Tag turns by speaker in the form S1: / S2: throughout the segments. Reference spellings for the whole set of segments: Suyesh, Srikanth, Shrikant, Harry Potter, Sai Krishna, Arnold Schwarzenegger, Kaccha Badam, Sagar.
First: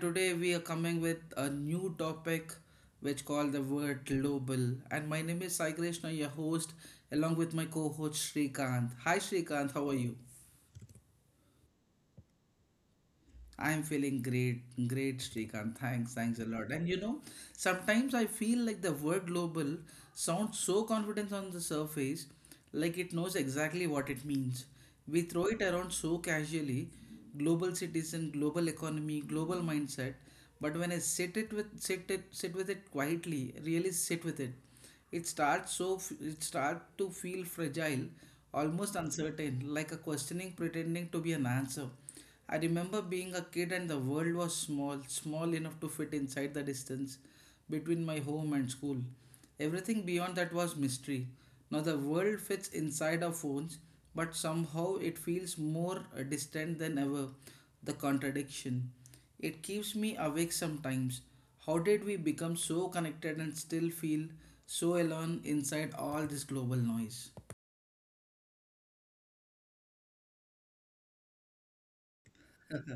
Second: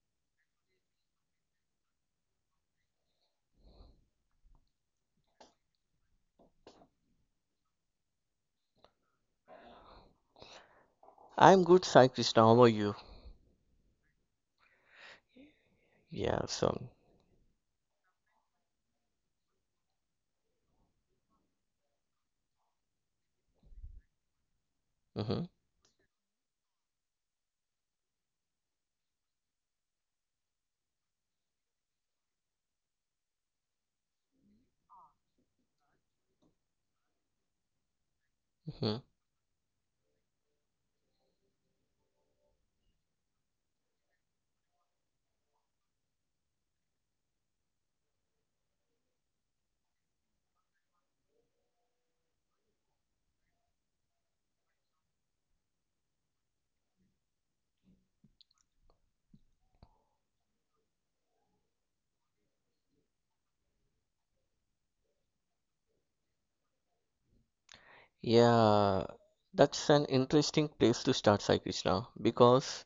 S1: today we are coming with a new topic which called the word global. And my name is Sai Krishna, your host, along with my co-host Shrikant. Hi Shrikant, how are you?
S2: I'm good, Sai Krishna. How are you?
S1: I'm feeling great, great, Srikanth. Thanks, thanks a
S2: Yeah,
S1: lot. And
S2: so,
S1: you know, sometimes I feel like the word global sounds so confident on the surface, like it knows exactly what it means. We
S2: hmm
S1: throw it around so casually, global citizen, global economy, global mindset. But when I sit with it quietly, really sit with it, it starts to feel fragile, almost
S2: hmm
S1: uncertain, like a questioning pretending to be an answer. I remember being a kid and the world was small, small enough to fit inside the distance between my home and school. Everything beyond that was mystery. Now the world fits inside our phones, but somehow it feels more distant than ever. The contradiction. It keeps me awake sometimes. How did we become so connected and still feel so alone inside all this global noise?
S2: Yeah, that's an interesting place to start, Sai Krishna, because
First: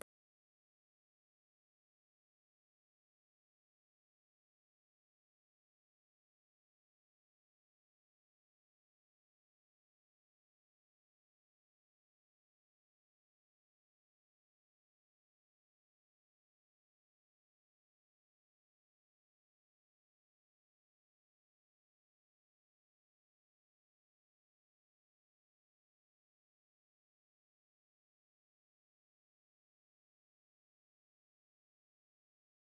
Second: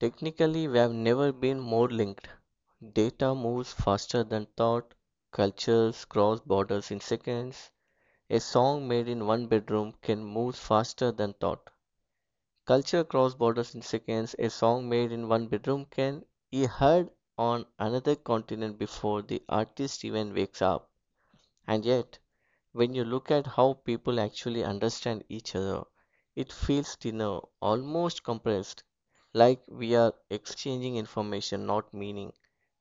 S2: technically we have never been more linked. Data moves faster than thought, cultures cross borders in seconds. A song made in one bedroom can move faster than thought. Culture cross borders in seconds. A song made in one bedroom can be heard on another continent before the artist even wakes up. And yet, when you look at how people actually understand each other, it feels thinner, almost compressed, like we are exchanging information, not meaning.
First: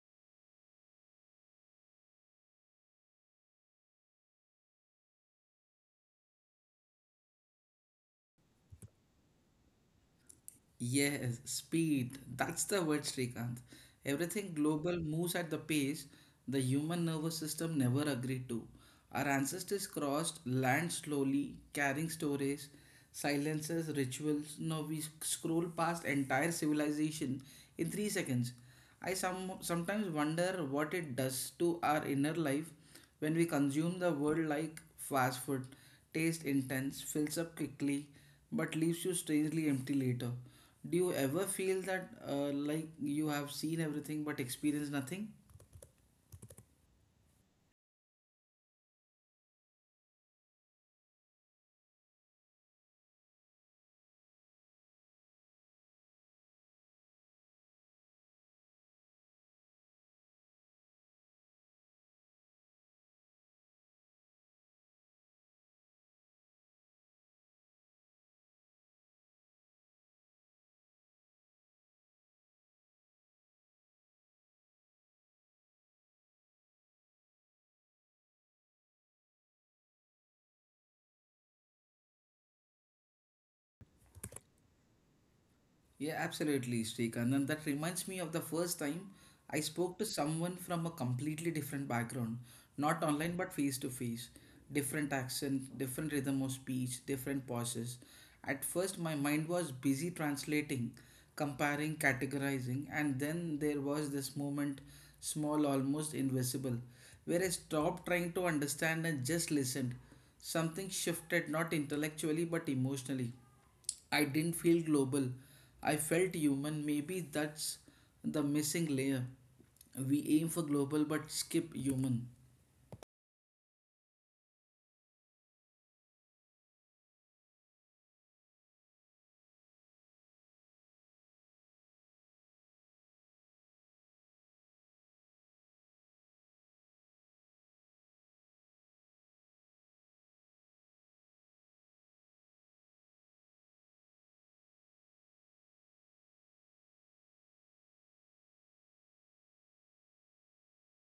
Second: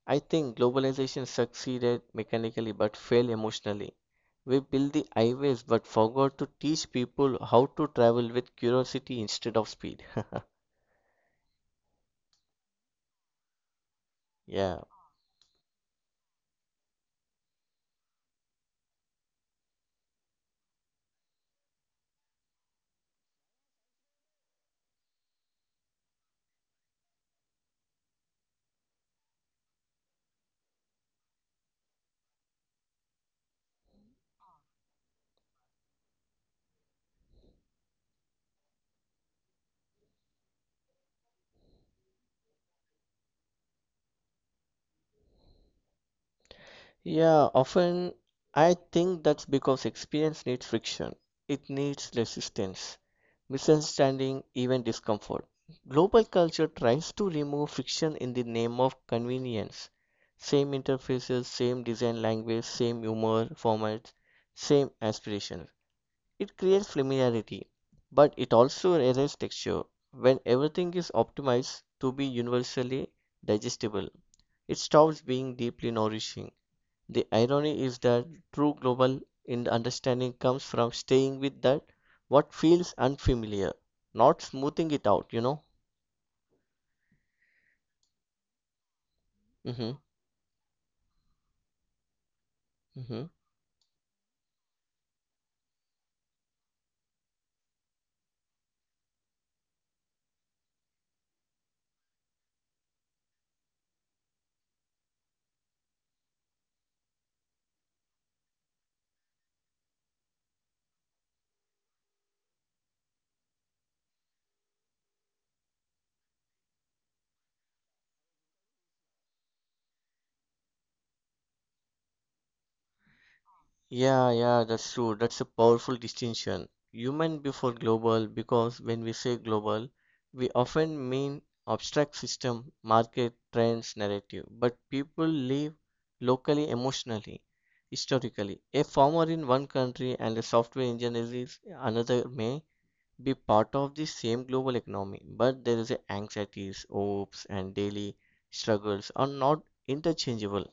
S2: I think globalization succeeded mechanically but failed emotionally. We built the highways but forgot to teach people how to travel with curiosity instead of speed.
S1: Yes, speed. That's the word, Srikanth. Everything
S2: Yeah.
S1: global moves at the pace the human nervous system never agreed to. Our ancestors crossed land slowly, carrying stories, silences, rituals. Now we scroll past entire civilization in 3 seconds. I sometimes wonder what it does to our inner life when we consume the world like fast food, taste intense, fills up quickly, but leaves you strangely empty later. Do you ever feel that, like you have seen everything but experienced nothing?
S2: Yeah, often I think that's because experience needs friction. It needs resistance, misunderstanding, even discomfort. Global culture tries to remove friction in the name of convenience. Same interfaces, same design language, same humor, formats, same aspirations. It creates familiarity, but it also erases texture. When everything is optimized to be universally digestible, it stops being deeply nourishing. The irony is that true global in understanding comes from staying with that what feels unfamiliar, not smoothing it out.
S1: Yeah, absolutely, Srikanth. And that reminds me of the first time I
S2: hmm
S1: spoke to someone from a completely different background, not
S2: hmm
S1: online but face to face. Different accent, different rhythm of speech, different pauses. At first, my mind was busy translating, comparing, categorizing, and then there was this moment, small, almost invisible, where I stopped trying to understand and just listened. Something shifted, not intellectually but emotionally. I didn't feel global. I felt human. Maybe that's the missing layer. We aim for global but skip human.
S2: Yeah, yeah, that's true. That's a powerful distinction. Human before global, because when we say global, we often mean abstract system, market, trends, narrative. But people live locally, emotionally, historically. A farmer in one country and a software engineer is another may be part of the same global economy, but there is a anxieties, hopes, and daily struggles are not interchangeable.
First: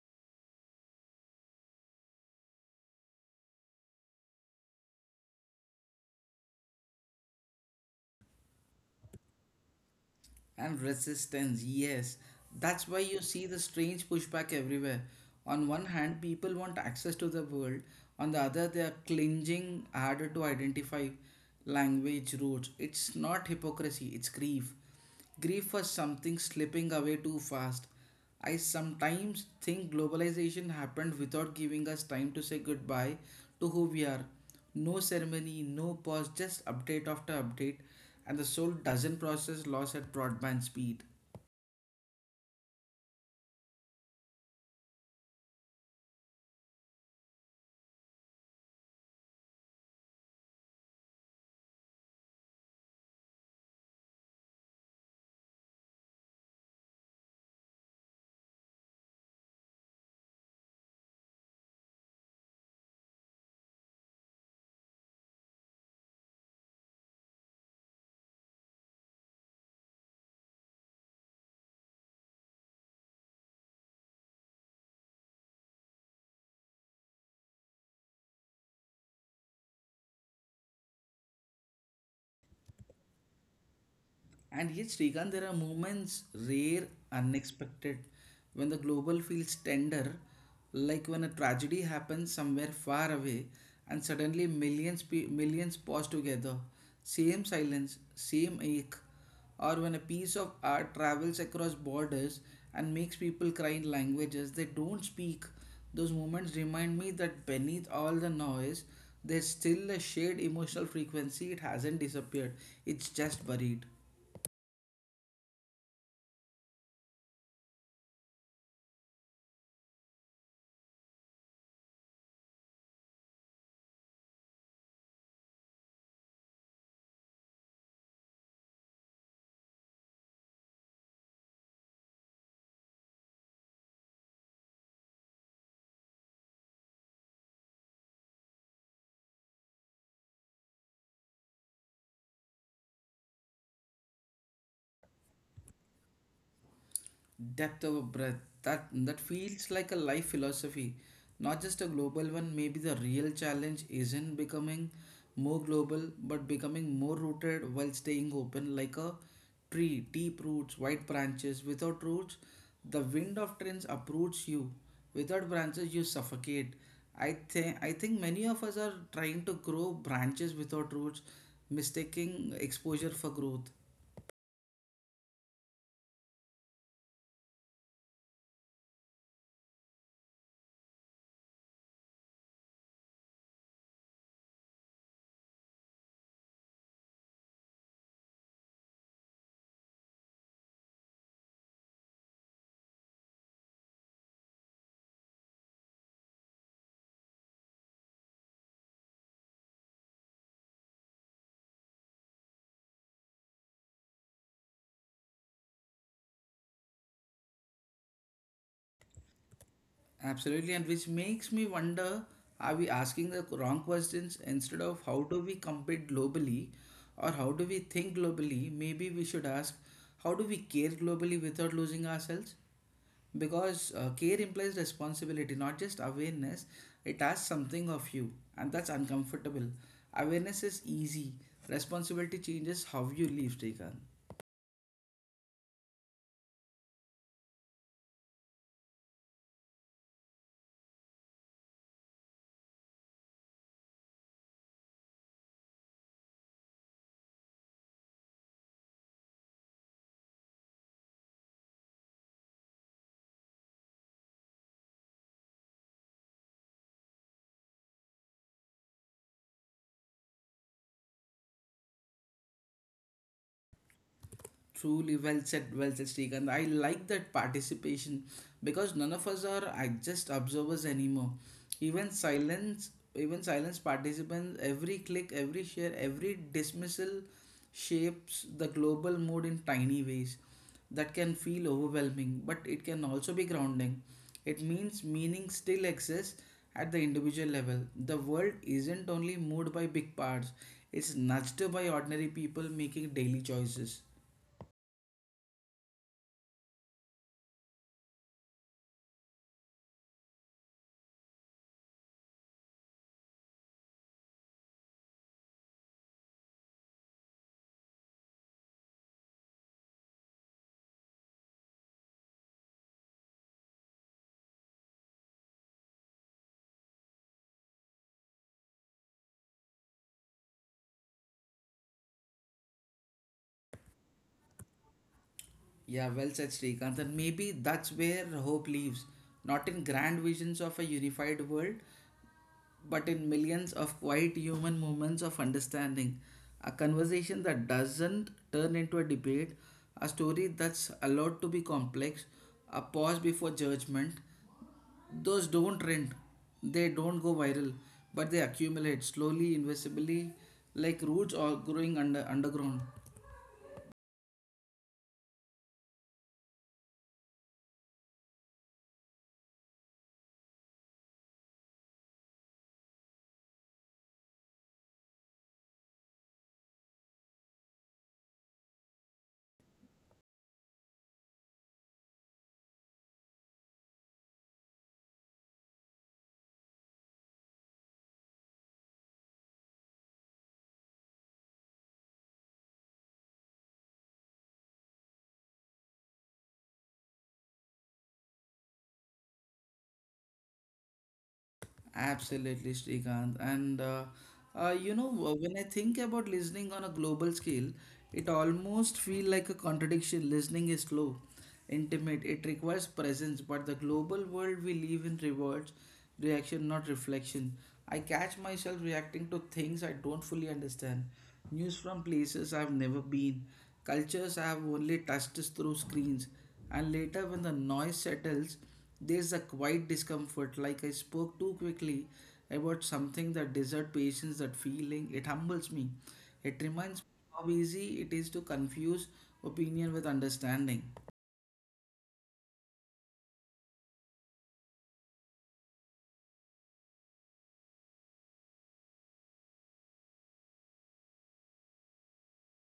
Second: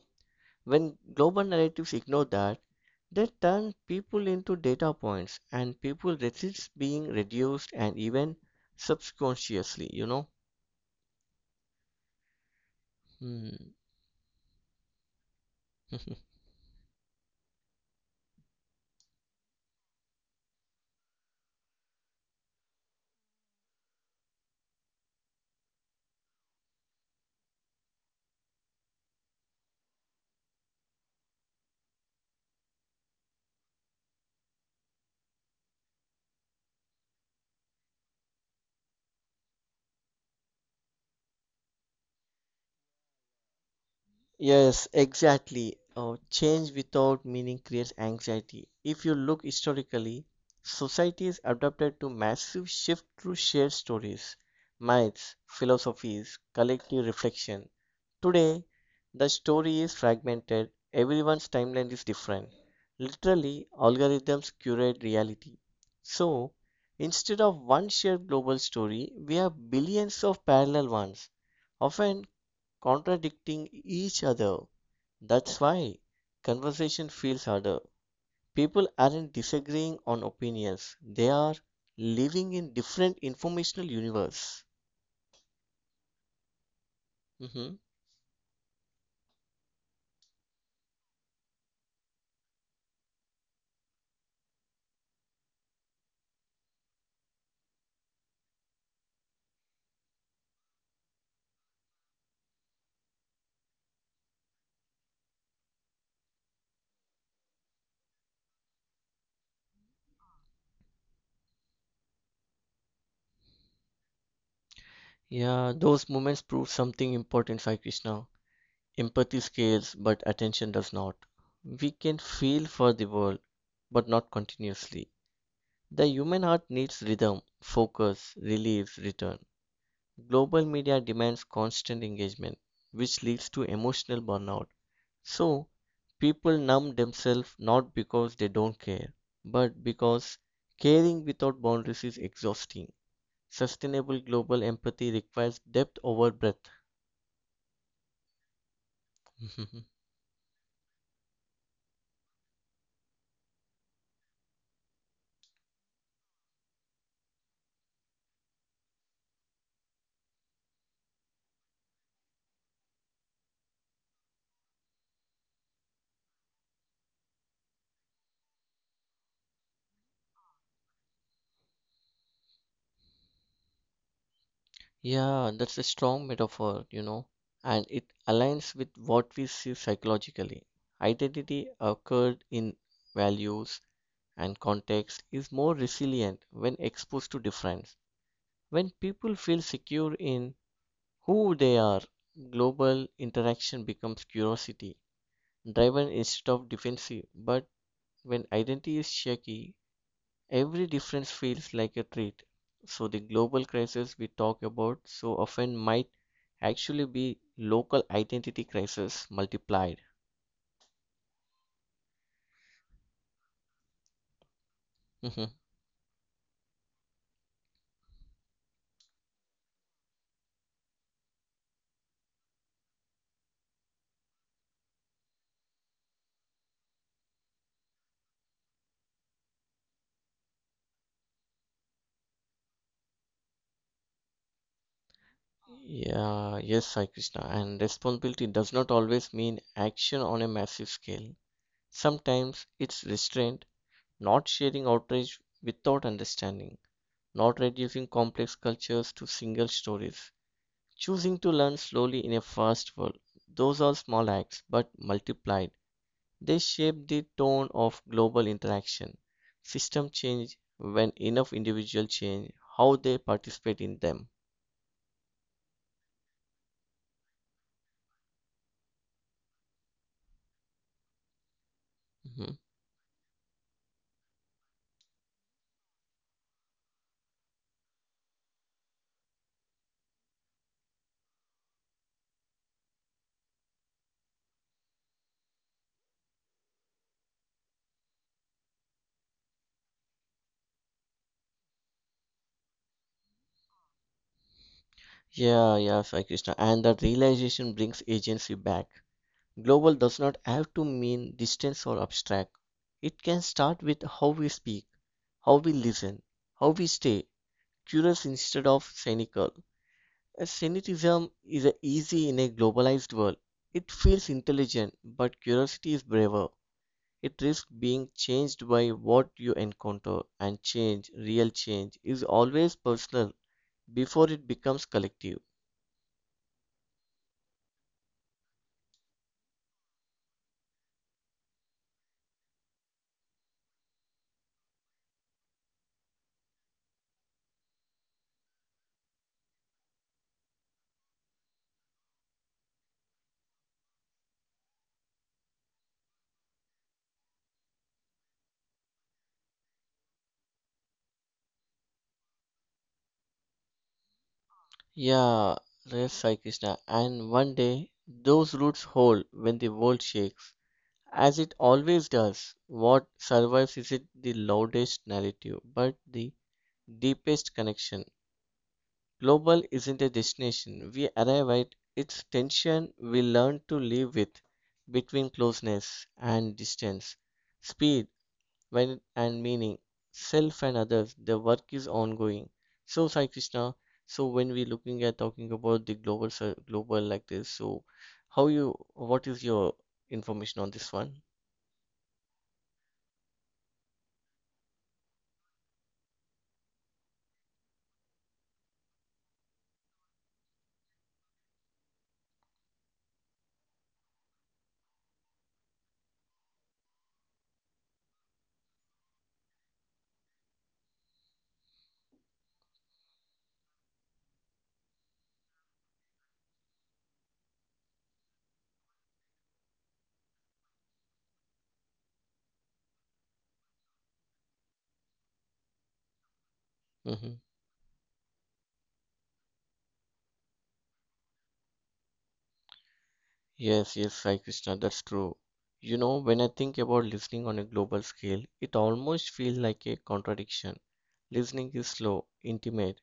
S2: When global narratives ignore that, they turn people into data points, and people resist being reduced and even subconsciously.
S1: And resistance, yes. That's why you
S2: Hmm.
S1: see the strange pushback everywhere. On one hand, people want access to the world, on the other, they are clinging harder to identify language roots. It's not hypocrisy, it's grief, grief for something slipping away too fast. I sometimes think globalization happened without giving us time to say goodbye to who we are. No ceremony, no pause, just update after update, and the soul doesn't process loss at broadband speed.
S2: Yes, exactly. Oh, change without meaning creates anxiety. If you look historically, societies adapted to massive shift through shared stories, myths, philosophies, collective reflection. Today, the story is fragmented, everyone's timeline is different. Literally, algorithms curate reality. So, instead of one shared global story, we have billions of parallel ones, often contradicting each other. That's why conversation feels harder. People aren't disagreeing on opinions, they are living in different informational universe.
S1: And yes, Srikanth, there are moments, rare,
S2: Mhm.
S1: unexpected, when the global feels tender, like when a tragedy happens somewhere far away, and suddenly millions pause together, same silence, same ache, or when a piece of art travels across borders and makes people cry in languages they don't speak. Those moments remind me that beneath all the noise, there's still a shared emotional frequency. It hasn't disappeared, it's just buried.
S2: Yeah, those moments prove something important, Sai Krishna. Empathy scales, but attention does not. We can feel for the world, but not continuously. The human heart needs rhythm, focus, release, return. Global media demands constant engagement, which leads to emotional burnout. So, people numb themselves not because they don't care, but because caring without boundaries is exhausting. Sustainable global empathy requires depth over breadth.
S1: Depth of breath. That that feels like a life philosophy, not just a global one. Maybe the real challenge isn't becoming more global, but becoming more rooted while staying open like a tree, deep roots, wide branches. Without roots, the wind of trends approaches you. Without branches, you suffocate. I think many of us are trying to grow branches without roots, mistaking exposure for growth.
S2: Yeah, that's a strong metaphor, and it aligns with what we see psychologically. Identity occurred in values and context is more resilient when exposed to difference. When people feel secure in who they are, global interaction becomes curiosity driven instead of defensive. But when identity is shaky, every difference feels like a threat. So the global crisis we talk about so often might actually be local identity crisis multiplied.
S1: Absolutely, and which makes me wonder, are we asking the wrong questions? Instead of
S2: Mhm.
S1: how do we compete globally or how do we think globally? Maybe we should ask, how do we care globally without losing ourselves? Because care implies responsibility, not just awareness, it asks something of you, and that's uncomfortable. Awareness is easy, responsibility changes how you live, Srikanth.
S2: yeah, yes, Sai Krishna. And responsibility does not always mean action on a massive scale. Sometimes it's restraint not sharing outrage without understanding, not reducing complex cultures to single stories, choosing to learn slowly in a fast world. Those are small acts, but multiplied, they shape the tone of global interaction. System change when enough individuals change how they participate in them.
S1: Truly well said, Srikanth. I like that participation because none of us are, just observers anymore.
S2: Mhm.
S1: Even silence participants, every click, every share, every dismissal shapes the global mood in tiny ways that can feel overwhelming, but it can also be grounding. It means meaning still exists at the individual level. The world isn't only moved by big parts, it's nudged by ordinary people making daily choices.
S2: Yeah, Sai Krishna. And that realization brings agency back. Global does not have to mean distant or abstract. It can start with how we speak, how we listen, how we stay curious instead of cynical. A cynicism is easy in a globalized world. It feels intelligent, but curiosity is braver. It risks being changed by what you encounter, and change, real change, is always personal before it becomes collective.
S1: Yeah, well said, Srikanth. And maybe that's where hope lives, not in grand visions of a unified world, but in millions of quiet human moments of understanding. A conversation that doesn't turn into a debate, a story that's allowed to be complex, a pause before judgment. Those don't trend, they don't go viral, but they accumulate slowly, invisibly, like roots or growing under underground.
S2: Yeah, yes, Sai Krishna. And one day, those roots hold when the world shakes, as it always does. What survives isn't the loudest narrative, but the deepest connection. Global isn't a destination. We arrive at its tension we learn to live with between closeness and distance, speed when and meaning, self and others. The work is ongoing. So Sai Krishna, so when we looking at talking about the global like this, so how you what is your information on this one?
S1: Absolutely, Srikanth. And you know, w- when I think about listening on a global scale, it almost feel like a contradiction. Listening is slow, intimate. It requires presence, but the global world we live in rewards reaction, not reflection. I catch myself reacting to things I don't fully understand, news from places I've never been, cultures I've only touched through screens. And later, when the noise settles, there's a quiet discomfort like I spoke too quickly about something that deserved patience, that feeling. It humbles me. It reminds
S2: hmm
S1: me how easy it is to confuse opinion with understanding.
S2: Yes, yes, Sai Krishna, that's true. You know, when I think about listening on a global scale, it almost feels like a contradiction. Listening is slow, intimate.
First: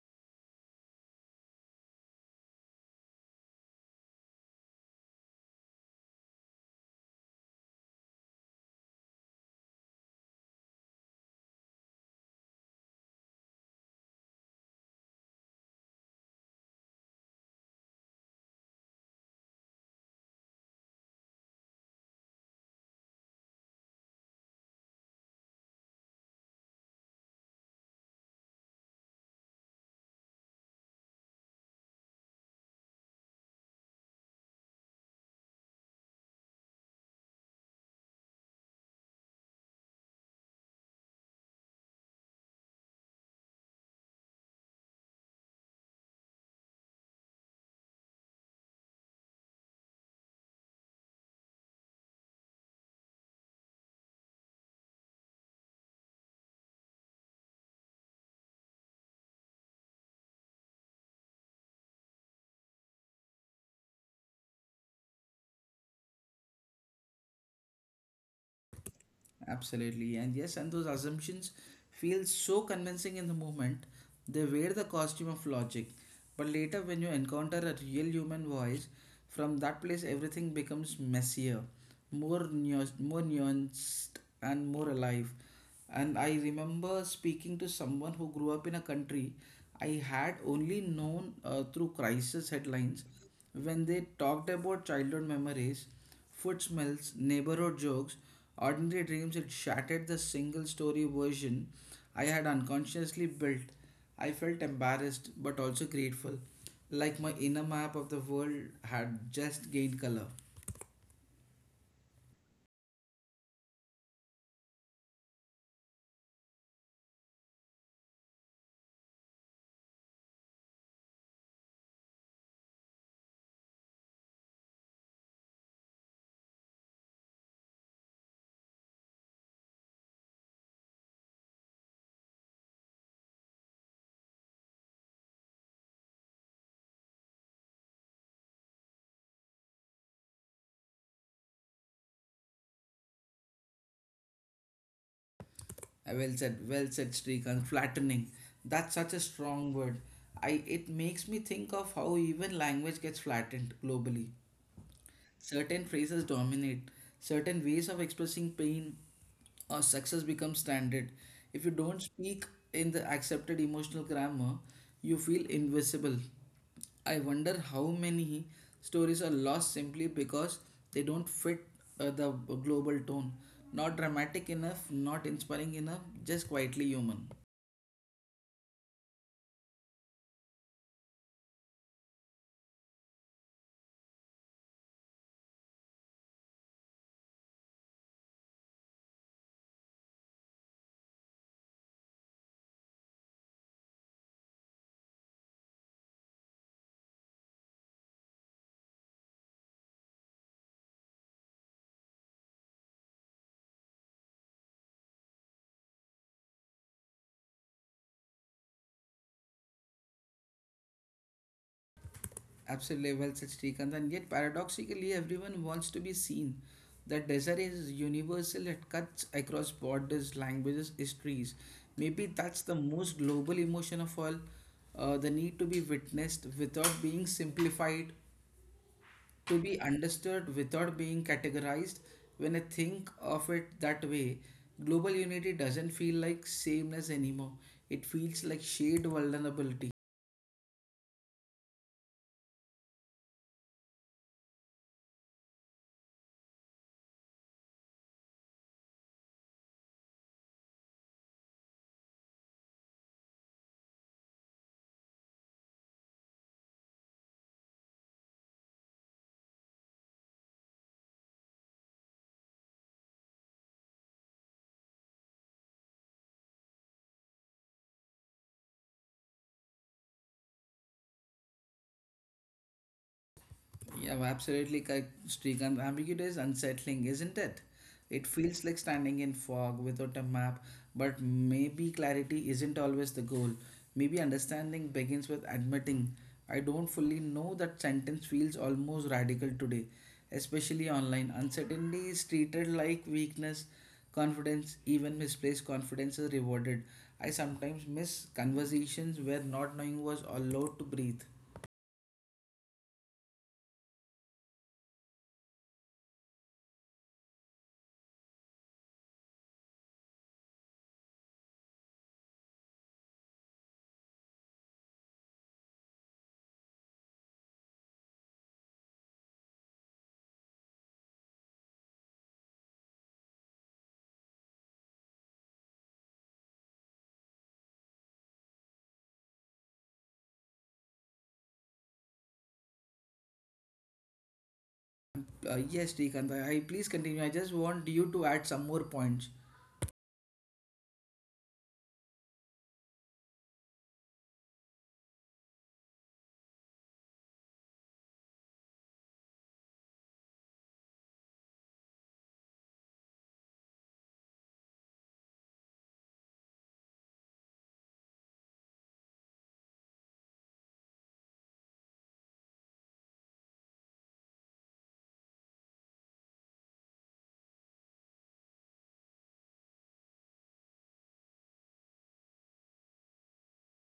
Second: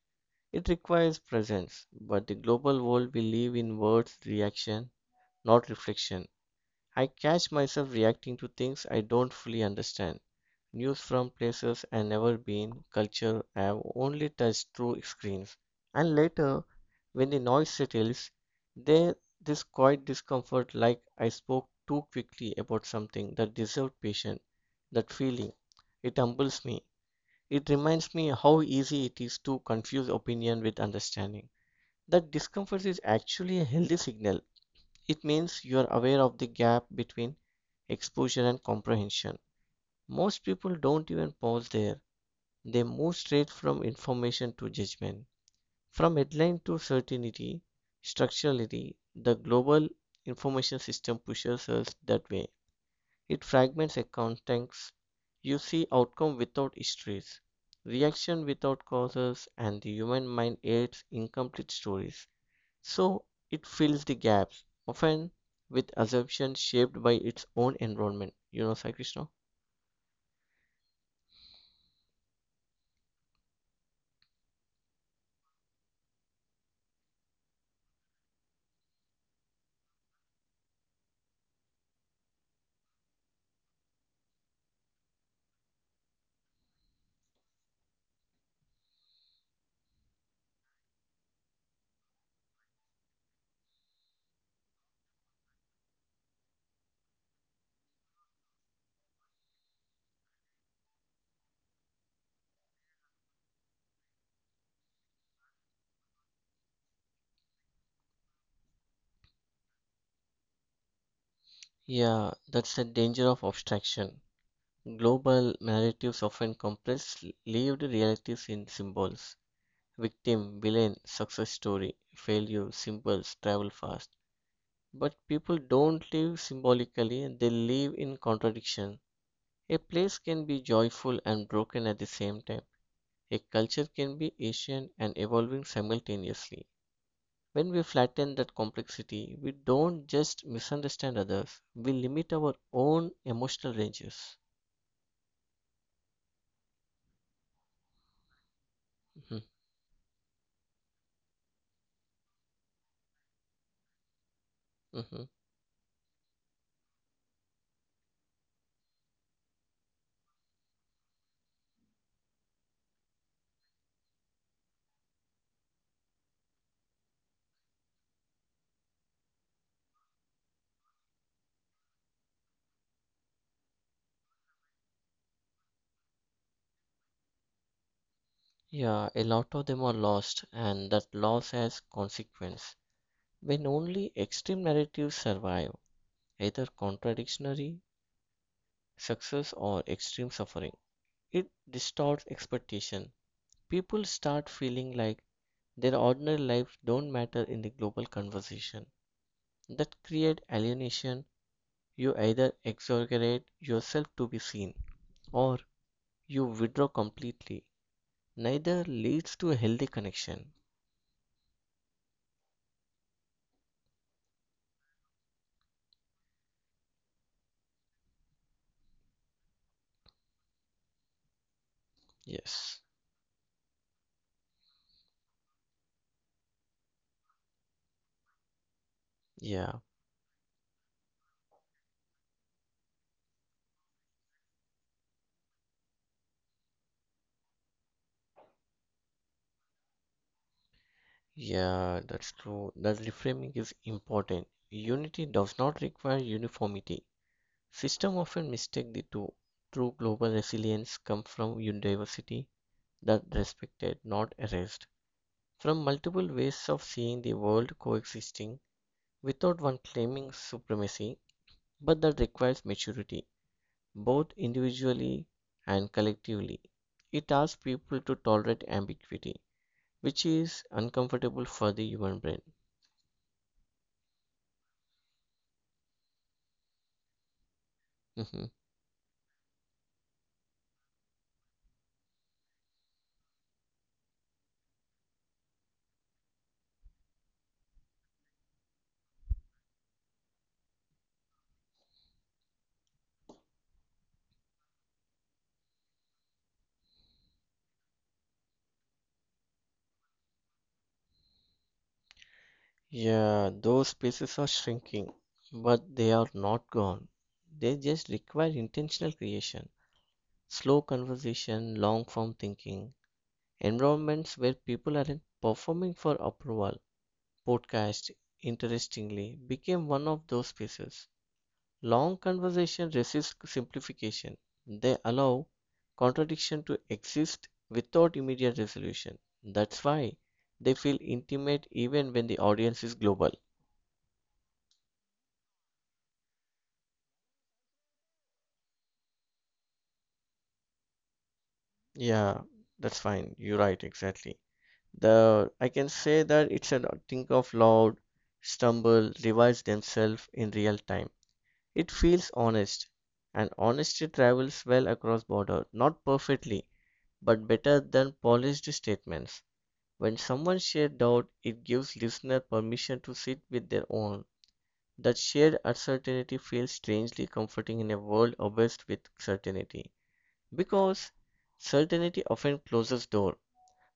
S2: It requires presence, but the global world we live in words reaction, not reflection. I catch myself reacting to things I don't fully understand. News from places I've never been, culture I've only touched through screens. And later, when the noise settles, there this quiet discomfort like I spoke too quickly about something that deserved patience, that feeling. It humbles me. It reminds me how easy it is to confuse opinion with understanding. That discomfort is actually a healthy signal it means you are aware of the gap between exposure and comprehension. Most people don't even pause there, they move straight from information to judgment, from headline to certainty. Structurally, the global information system pushes us that way. It fragments a context. You see outcome without histories, reaction without causes, and the human mind aids incomplete stories. So it fills the gaps, often with assumptions shaped by its own environment. Sai Krishna?
S1: Absolutely. And yes, and those assumptions feel so convincing in the moment, they wear the costume of logic. But later, when you encounter a real human voice, from that place, everything becomes messier, more nuanced, and more alive. And I remember speaking to someone who grew up in a country I had only known, through crisis headlines when they talked about childhood memories. Foot smells, neighborhood jokes, ordinary dreams, it shattered the single story version I had unconsciously built. I felt embarrassed but also grateful, like my inner map of the world had just gained color.
S2: Yeah, that's the danger of abstraction. Global narratives often compress lived realities in symbols. Victim, villain, success story, failure, symbols, travel fast. But people don't live symbolically, they live in contradiction. A place can be joyful and broken at the same time. A culture can be ancient and evolving simultaneously. When we flatten that complexity, we don't just misunderstand others, we limit our own emotional ranges.
S1: I well said, Srikant, flattening. That's such a
S2: Mhm,
S1: strong word. I, it makes me think of how even language gets flattened globally.
S2: mhm.
S1: Certain phrases dominate, certain ways of expressing pain or success become standard. If you don't speak in the accepted emotional grammar, you feel invisible. I wonder how many stories are lost simply because they don't fit, the global tone. Not dramatic enough, not inspiring enough, just quietly human.
S2: Yeah, a lot of them are lost, and that loss has consequence. When only extreme narratives survive, either contradictory success or extreme suffering, it distorts expectation. People start feeling like their ordinary lives don't matter in the global conversation. That creates alienation. You either exaggerate yourself to be seen or you withdraw completely. Neither leads to a healthy connection.
S1: Absolutely well said, Srikanth. And yet, paradoxically, everyone wants to be seen. That desire is universal, it cuts across borders, languages, histories. Maybe that's the
S2: Yes.
S1: most global emotion of all, the need to be witnessed without being simplified, to be
S2: Yeah.
S1: understood without being categorized. When I think of it that way, global unity doesn't feel like sameness anymore, it feels like shared vulnerability.
S2: Yeah, that's true. That reframing is important. Unity does not require uniformity. System often mistake the two. True global resilience comes from diversity that respected, not erased. From multiple ways of seeing the world coexisting without one claiming supremacy, but that requires maturity, both individually and collectively. It asks people to tolerate ambiguity, which is uncomfortable for the human brain.
S1: Yeah, well, absolutely correct, Srikanth. Ambiguity is unsettling, isn't it? It
S2: Mhm.
S1: feels like standing in fog without a map, but maybe clarity isn't always the goal. Maybe understanding begins with admitting, I don't fully know. That sentence feels almost radical today, especially online. Uncertainty is treated like weakness, confidence, even misplaced confidence is rewarded. I sometimes miss conversations where not knowing was allowed to breathe.
S2: Yeah, those spaces are shrinking, but they are not gone. They just require intentional creation, slow conversation, long form thinking, environments where people aren't performing for approval. Podcast, interestingly, became one of those spaces. Long conversations resist simplification. They allow contradiction to exist without immediate resolution. That's why they feel intimate even when the audience is global.
S1: Yes, Srikanth, I please continue. I just want you to add some more points.
S2: Yeah, that's fine. You're right, exactly. The I can say that it's a think of loud, stumble, revise themselves in real time. It feels honest, and honesty travels well across border, not perfectly, but better than polished statements. When someone shares doubt, it gives listener permission to sit with their own. That shared uncertainty feels strangely comforting in a world obsessed with certainty, because certainty often closes doors,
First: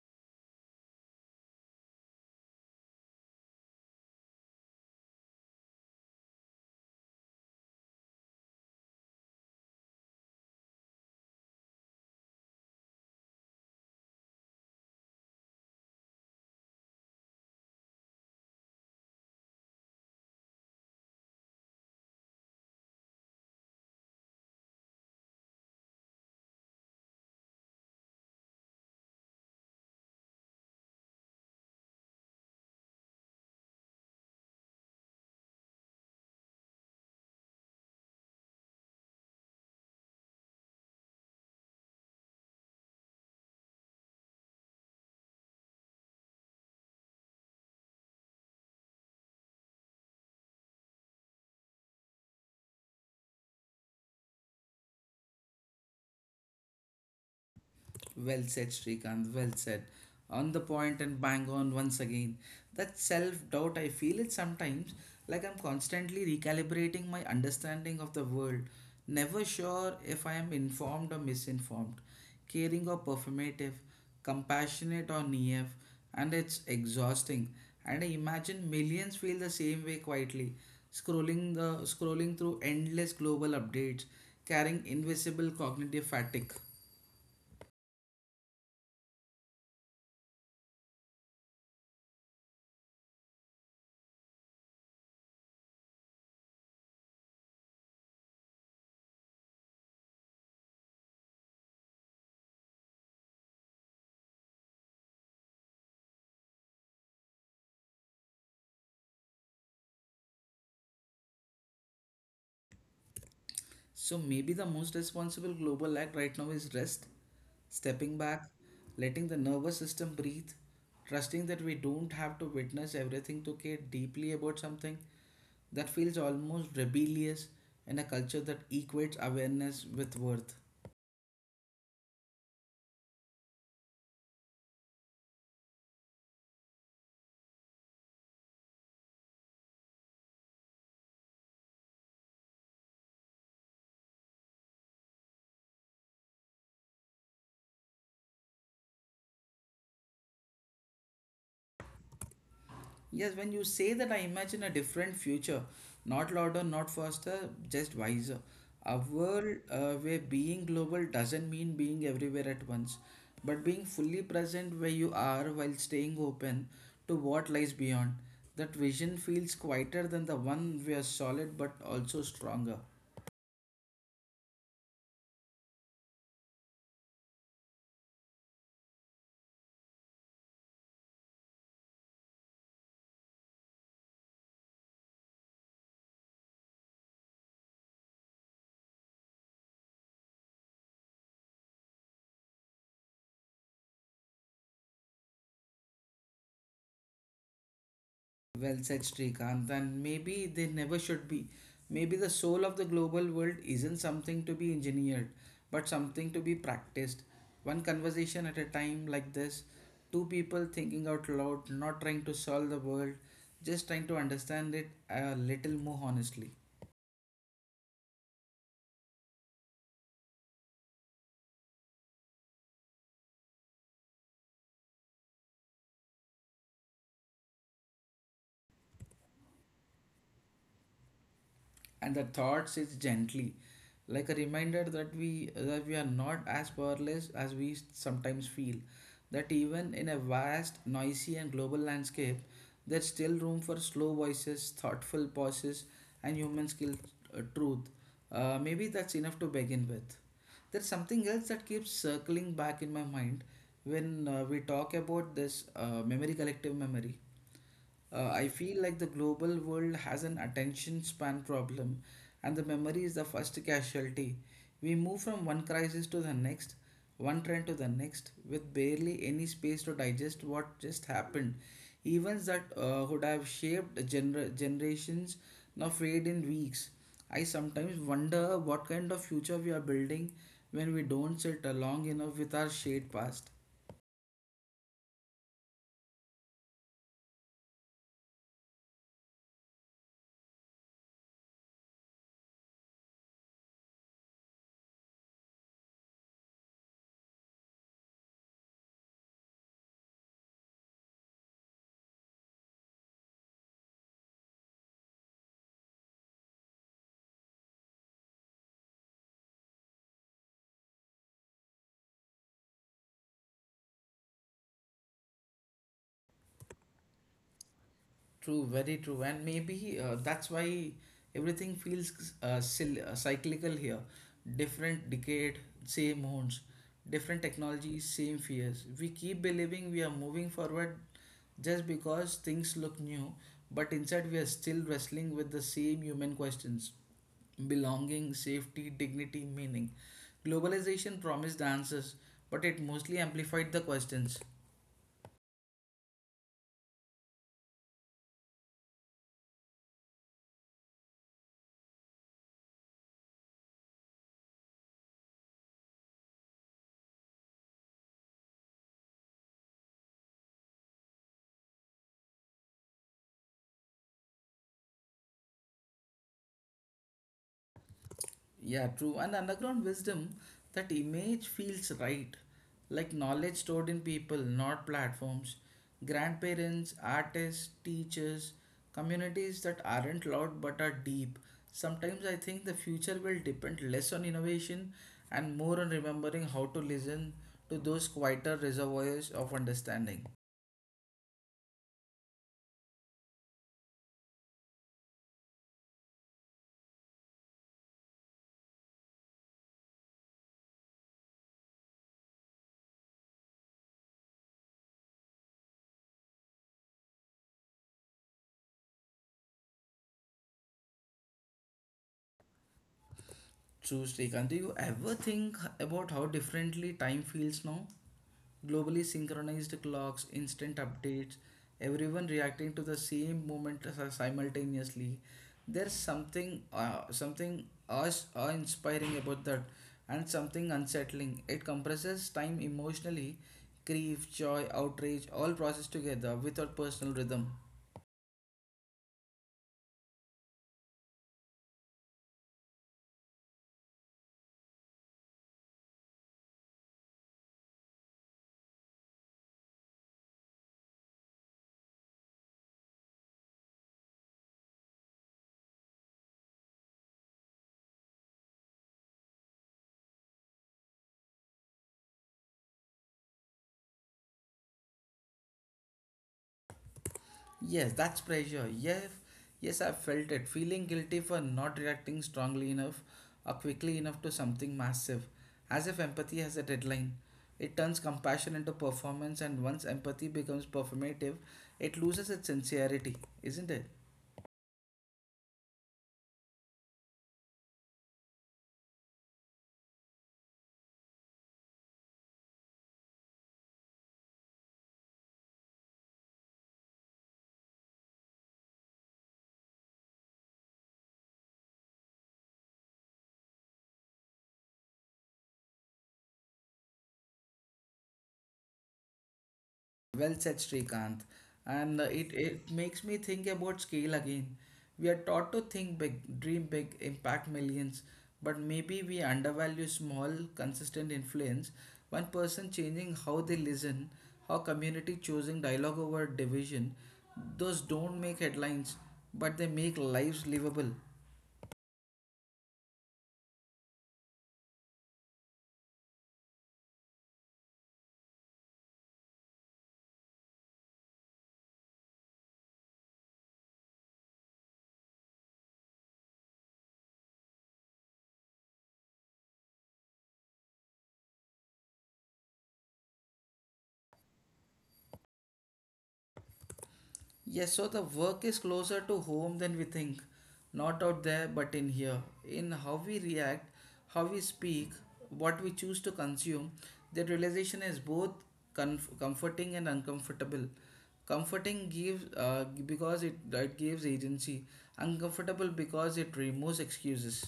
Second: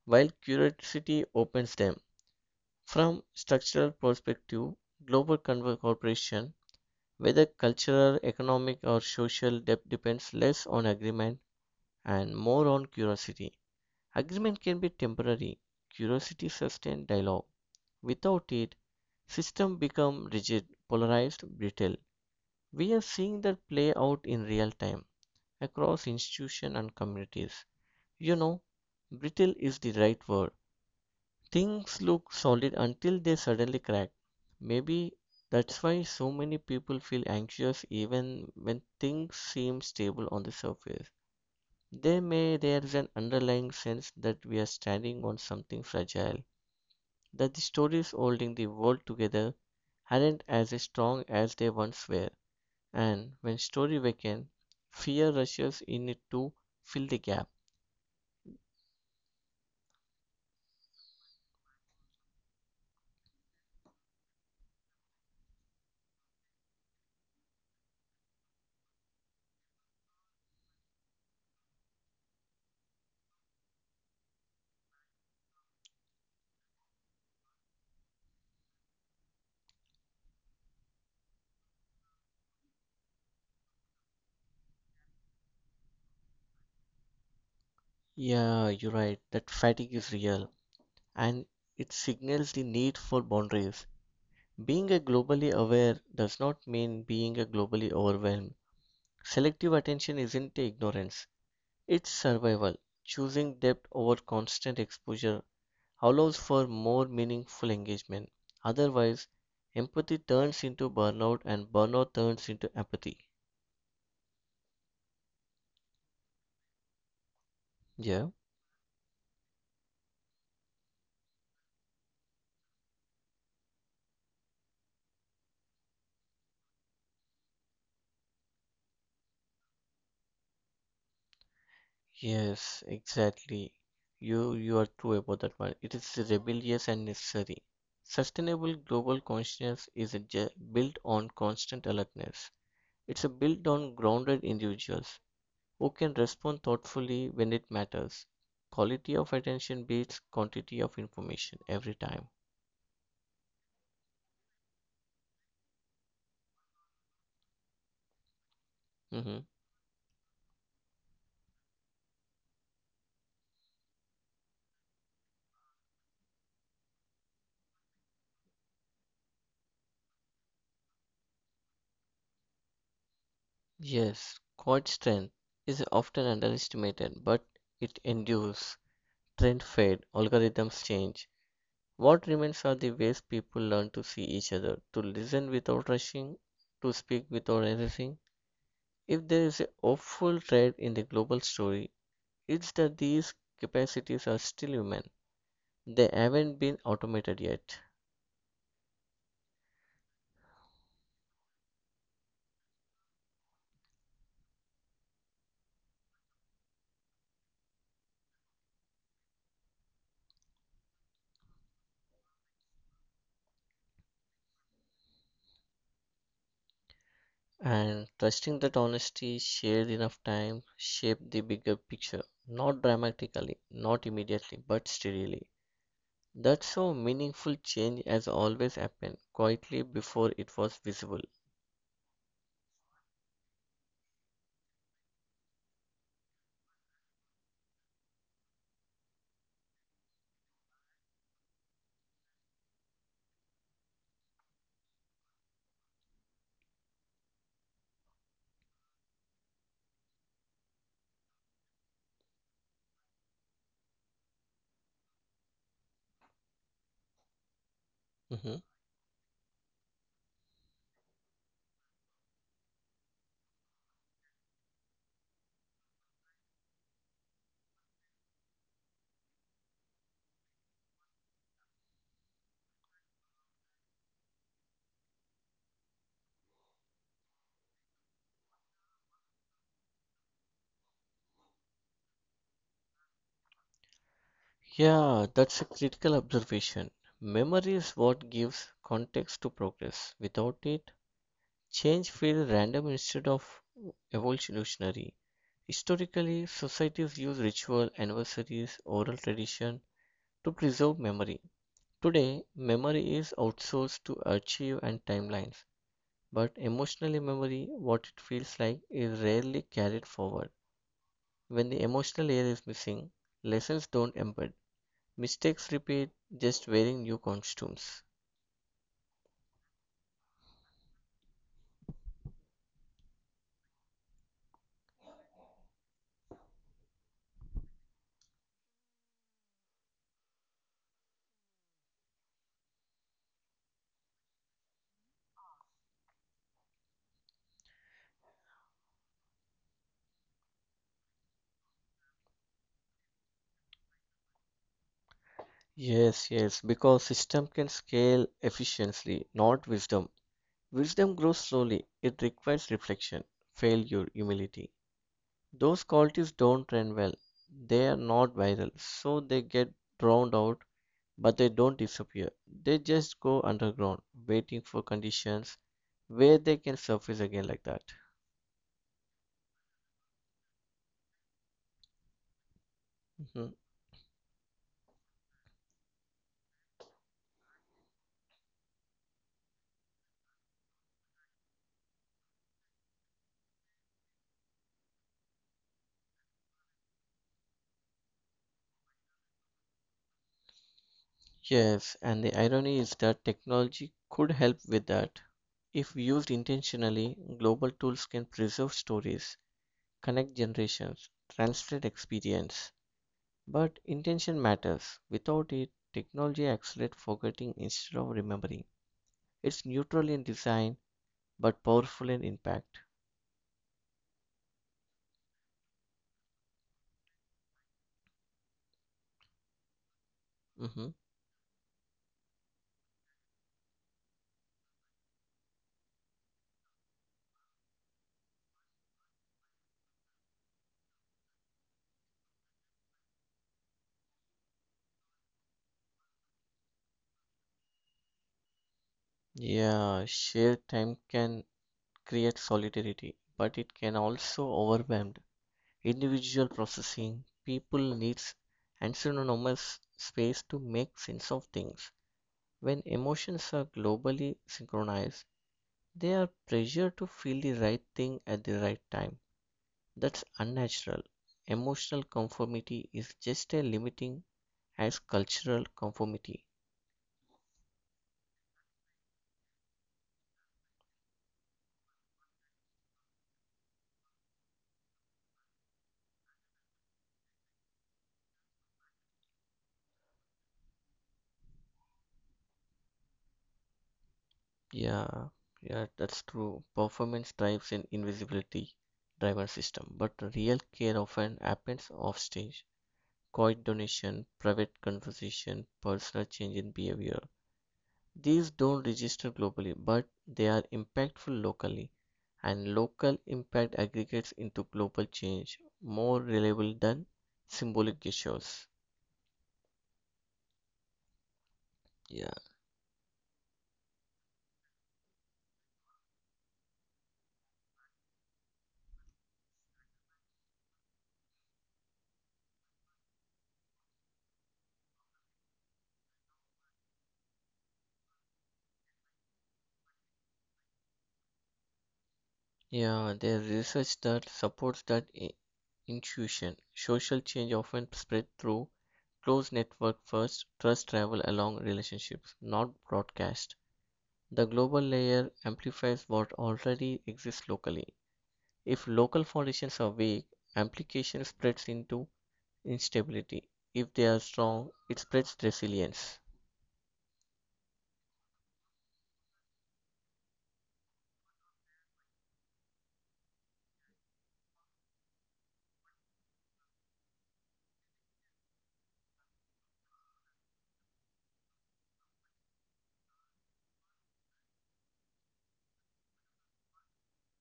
S2: while curiosity opens them. From structural perspective, global cooperation, whether cultural, economic, or social, depends less on agreement and more on curiosity. Agreement can be temporary; curiosity sustains dialogue. Without it, system become rigid, polarized, brittle. We are seeing that play out in real time across institutions and communities. You know, brittle is the right word. Things look solid until they suddenly crack. Maybe that's why so many people feel anxious even when things seem stable on the surface. They may there's an underlying sense that we are standing on something fragile that the stories holding the world together aren't as strong as they once were. And when story weaken, fear rushes in it to fill the gap.
S1: Well said, Srikanth. Well said. On the point and bang on once again. That self doubt, I feel it sometimes like I'm constantly recalibrating my understanding of the world, never sure if I am informed or misinformed, caring or performative, compassionate or naive, and it's exhausting. And I imagine millions feel the same way quietly, scrolling through endless global updates, carrying invisible cognitive fatigue.
S2: Yeah, you're right, that fatigue is real and it signals the need for boundaries. Being a globally aware does not mean being a globally overwhelmed. Selective attention isn't ignorance, it's survival, choosing depth over constant exposure allows for more meaningful engagement. Otherwise, empathy turns into burnout and burnout turns into apathy.
S1: So maybe the most responsible global act right now is rest, stepping
S2: Yeah.
S1: back, letting the nervous system breathe, trusting that we don't have to witness everything to care deeply about something, that feels almost rebellious in a culture that equates awareness with worth.
S2: Yes, exactly. You are true about that one. It is rebellious and necessary. Sustainable global consciousness is a built on constant alertness. It's a built on grounded individuals who can respond thoughtfully when it matters. Quality of attention beats quantity of information every time.
S1: Yes, when you say that, I imagine a different future, not louder, not faster, just wiser. A
S2: hmm
S1: world, where being global doesn't mean being everywhere at once, but being fully present where you are while staying open to what lies beyond. That vision feels quieter than the one we are solid but also stronger.
S2: Yes, quad strength is often underestimated, but it endures. Trend fade, algorithms change. What remains are the ways people learn to see each other, to listen without rushing, to speak without erasing. If there is a hopeful thread in the global story, it's that these capacities are still human. They haven't been automated yet.
S1: Well said, Srikanth. And maybe they never should be. Maybe the soul of the global world isn't something to be engineered, but something to be practiced. One conversation at a time like this, two people thinking out loud, not trying to solve the world, just trying to understand it a little more honestly.
S2: And trusting that honesty shared enough time shaped the bigger picture, not dramatically, not immediately, but steadily. That's so meaningful change has always happened, quietly before it was visible.
S1: And the thought sits gently, like a reminder that we are not as powerless as we sometimes feel. That even in a vast, noisy, and global landscape, there's still room for slow voices, thoughtful pauses, and human skill, truth. Maybe that's enough to begin with. There's something else that keeps circling back in my mind when, we talk about this, memory, collective memory. I
S2: Mhm.
S1: feel like the global world has an attention span problem, and the memory is the first casualty. We move from one crisis to the next, one trend to the next, with barely any space to digest what just happened. Events that would have shaped generations now fade in weeks. I sometimes wonder what kind of future we are building when we don't sit long enough with our shared past.
S2: Yeah, that's a critical observation. Memory is what gives context to progress. Without it, change feels random instead of evolutionary. Historically, societies use ritual, anniversaries, oral tradition to preserve memory. Today, memory is outsourced to archive and timelines, but emotional memory, what it feels like, is rarely carried forward. When the emotional layer is missing, lessons don't embed. Mistakes repeat, just wearing new costumes.
S1: True, very true. And maybe that's why everything feels cyclical here. Different decade, same wounds, different technologies, same fears. We keep believing we are moving forward just because things look new, but inside we are still wrestling with the same human questions: belonging, safety, dignity, meaning. Globalization promised answers, but it mostly amplified the questions.
S2: Yes, yes, because system can scale efficiently, not wisdom. Wisdom grows slowly. It requires reflection, failure, humility. Those qualities don't trend well. They are not viral, so they get drowned out. But they don't disappear, they just go underground, waiting for conditions where they can surface again like that.
S1: Yeah, true. And underground wisdom, that image feels right, like knowledge
S2: Mhm.
S1: stored in people, not platforms. Grandparents, artists, teachers, communities that aren't loud but are deep. Sometimes I think the future will depend less on innovation and more on remembering how to listen to those quieter reservoirs of understanding.
S2: Yes, and the irony is that technology could help with that. If used intentionally, global tools can preserve stories, connect generations, translate experience. But intention matters. Without it, technology accelerates forgetting instead of remembering. It's neutral in design, but powerful in impact.
S1: True, Srikanth, do you ever think about how differently time feels now? Globally synchronized clocks, instant
S2: Mhm.
S1: updates, everyone reacting to the same moment simultaneously. There's something, something awe-inspiring about that, and something unsettling. It compresses time emotionally, grief, joy, outrage, all processed together without personal rhythm.
S2: Yeah, shared time can create solidarity, but it can also overwhelm individual processing. People needs and synonymous space to make sense of things. When emotions are globally synchronized, they are pressured to feel the right thing at the right time. That's unnatural. Emotional conformity is just as limiting as cultural conformity.
S1: Yes, that's pressure. Yes, yes, I felt it. Feeling guilty for not reacting strongly enough or quickly enough to something massive, as if empathy has a deadline. It turns compassion into performance, and once empathy becomes performative, it loses its sincerity, isn't it?
S2: Yeah, yeah, that's true. Performance drives an invisibility driver system, but real care often happens off stage. Quiet donation, private conversation, personal change in behavior. These don't register globally, but they are impactful locally, and local impact aggregates into global change, more reliable than symbolic gestures.
S1: Well said, Srikanth. And uh,
S2: Yeah.
S1: it, it makes me think about scale again. We are taught to think big, dream big, impact millions, but maybe we undervalue small, consistent influence. One person changing how they listen, how community choosing dialogue over division. Those don't make headlines, but they make lives livable.
S2: Yeah, there's research that supports that intuition. Social change often spread through close network first, trust travel along relationships, not broadcast. The global layer amplifies what already exists locally. If local foundations are weak, amplification spreads into instability. If they are strong, it spreads resilience.
S1: Yes, so the work is closer to home than we think, not out there but in here. In how we react, how we speak, what we choose to consume, that realization is both comforting and uncomfortable. Comforting gives because it gives agency, uncomfortable because it removes excuses.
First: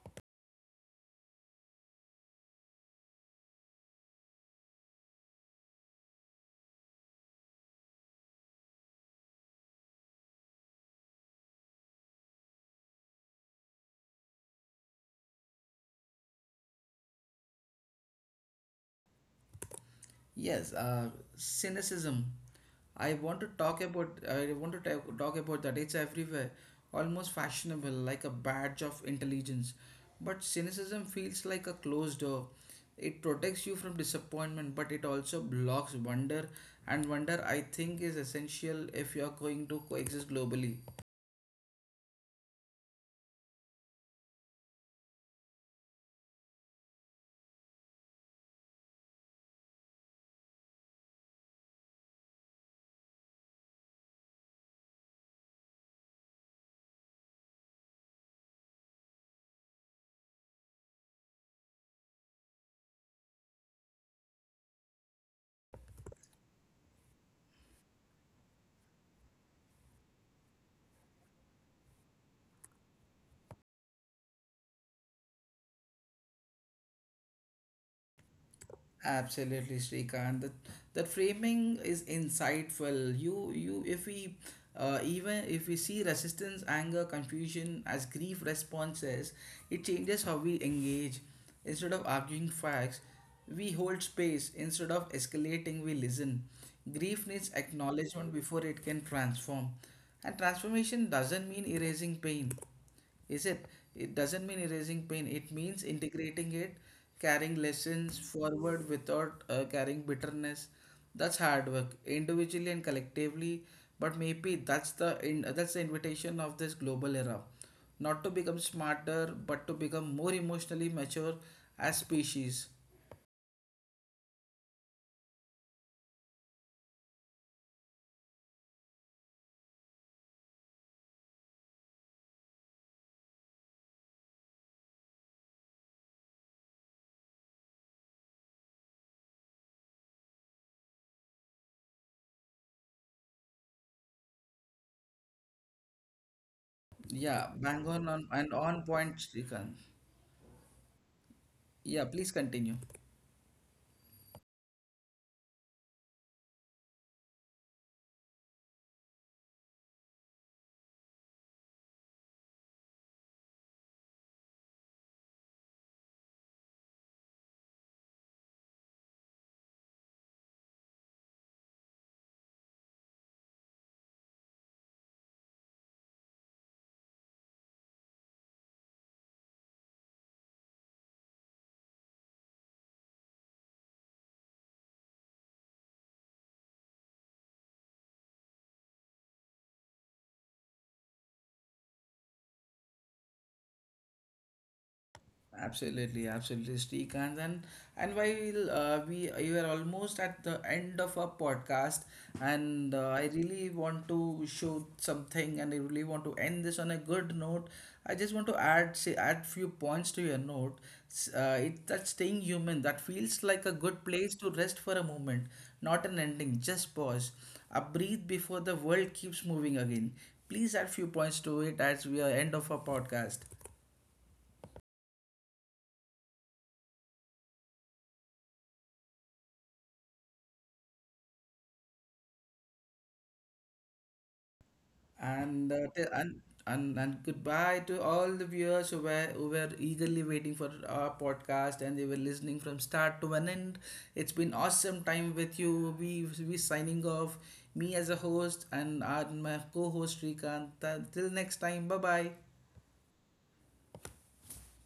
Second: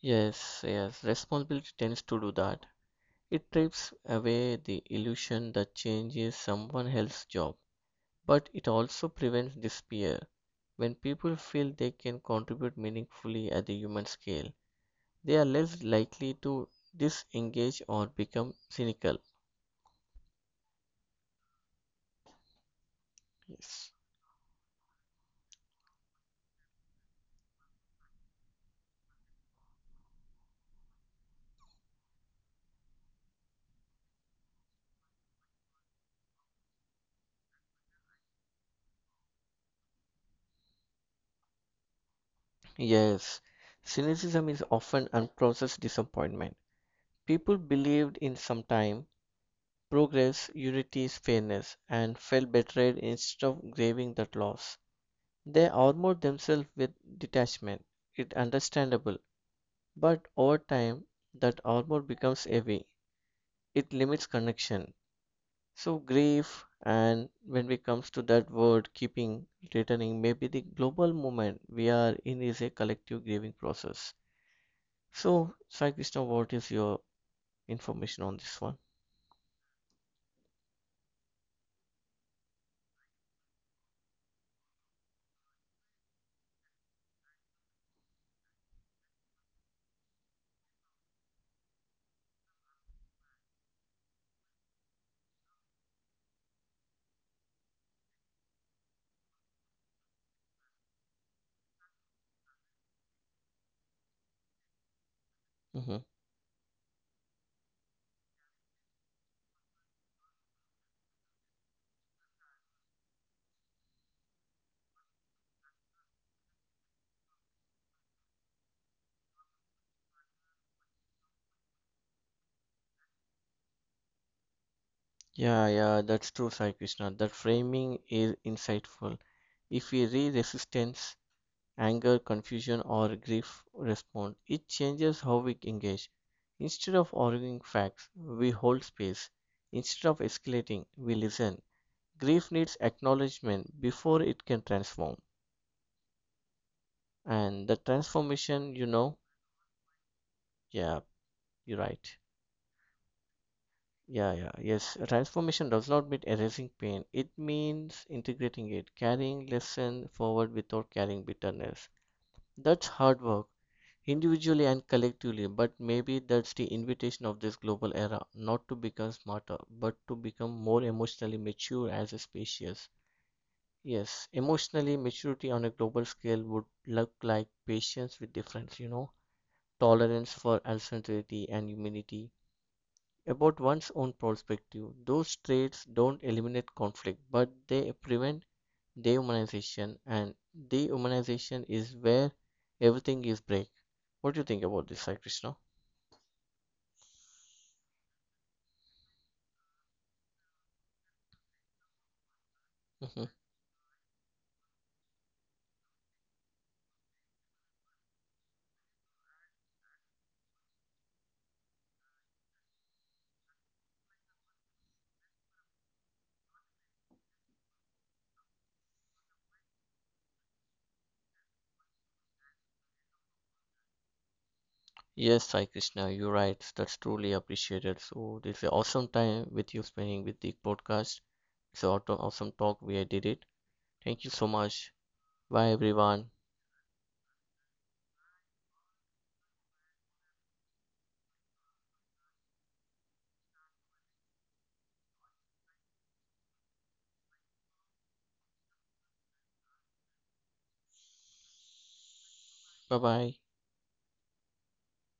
S2: Yes, yes, responsibility tends to do that. It strips away the illusion that change is someone else's job, but it also prevents despair. When people feel they can contribute meaningfully at the human scale, they are less likely to disengage or become cynical.
S1: Yes, cynicism. I want to talk
S2: Yes.
S1: about. I want to talk about that. It's everywhere, almost fashionable, like a badge of intelligence. But cynicism feels like a closed door. It protects you from disappointment, but it also blocks wonder. And wonder, I think, is essential if you are going to coexist globally.
S2: Yes. Cynicism is often unprocessed disappointment. People believed in some time, progress, unity, fairness, and felt betrayed instead of grieving that loss. They armored themselves with detachment. It's understandable, but over time, that armor becomes heavy, it limits connection. So grief, and when it comes to that word keeping returning, maybe the global moment we are in is a collective grieving process. So Sai Krishna, what is your information on this one?
S1: Absolutely, Srikant. That framing is insightful. You if we even if we see resistance, anger, confusion as grief responses, it changes how we engage. Instead of arguing facts, we hold space. Instead of escalating, we listen. Grief needs acknowledgement before it can transform, and transformation doesn't mean erasing pain. Is it? It doesn't mean erasing pain. It means
S2: Hmm.
S1: integrating it, carrying lessons forward without carrying bitterness. That's hard work, individually and collectively. But maybe that's that's the invitation of this global era, not to become smarter, but to become more emotionally mature as species.
S2: Yeah, yeah, that's true, Sai Krishna. That framing is insightful. If we re resistance, anger, confusion, or grief respond. It changes how we engage. Instead of arguing facts, we hold space. Instead of escalating, we listen. Grief needs acknowledgement before it can transform.
S1: Yeah,
S2: And the
S1: bang on and
S2: transformation,
S1: on
S2: you
S1: point,
S2: know,
S1: Srikanth.
S2: yeah, you're
S1: Yeah,
S2: right.
S1: please continue.
S2: Yeah, yeah, yes. Transformation does not mean erasing pain. It means integrating it, carrying lesson forward without carrying bitterness. That's hard work individually and collectively. But maybe that's the invitation of this global era, not to become smarter, but to become more emotionally mature as a species. Yes, emotionally maturity on a global scale would look like patience with difference, you know, tolerance for uncertainty and humility about one's own perspective. Those traits don't eliminate conflict, but they prevent dehumanization, and dehumanization is where everything is break. What do you think about this, Sai Krishna?
S1: Absolutely, absolutely, Srikanth. And while we you are almost at the end of our podcast, and
S2: Mhm.
S1: I really want to show something, and I really want to end this on a good note. I just want to add say add few points to your note. It's that staying human that feels like a good place to rest for a moment, not an ending. Just pause, a breathe before the world keeps moving again. Please add few points to it as we are end of our podcast.
S2: Yes, Sai Krishna, you're right. That's truly appreciated. So this is an awesome time with you spending with the podcast. It's an awesome talk. We I did it. Thank you so much. Bye
S1: And,
S2: everyone.
S1: and goodbye to all the viewers who were eagerly waiting for our podcast and they were listening from start to an end. It's been awesome time with you. We signing off. Me as a host and my co-host Srikanth. Till next time. Bye bye.
S2: Bye bye.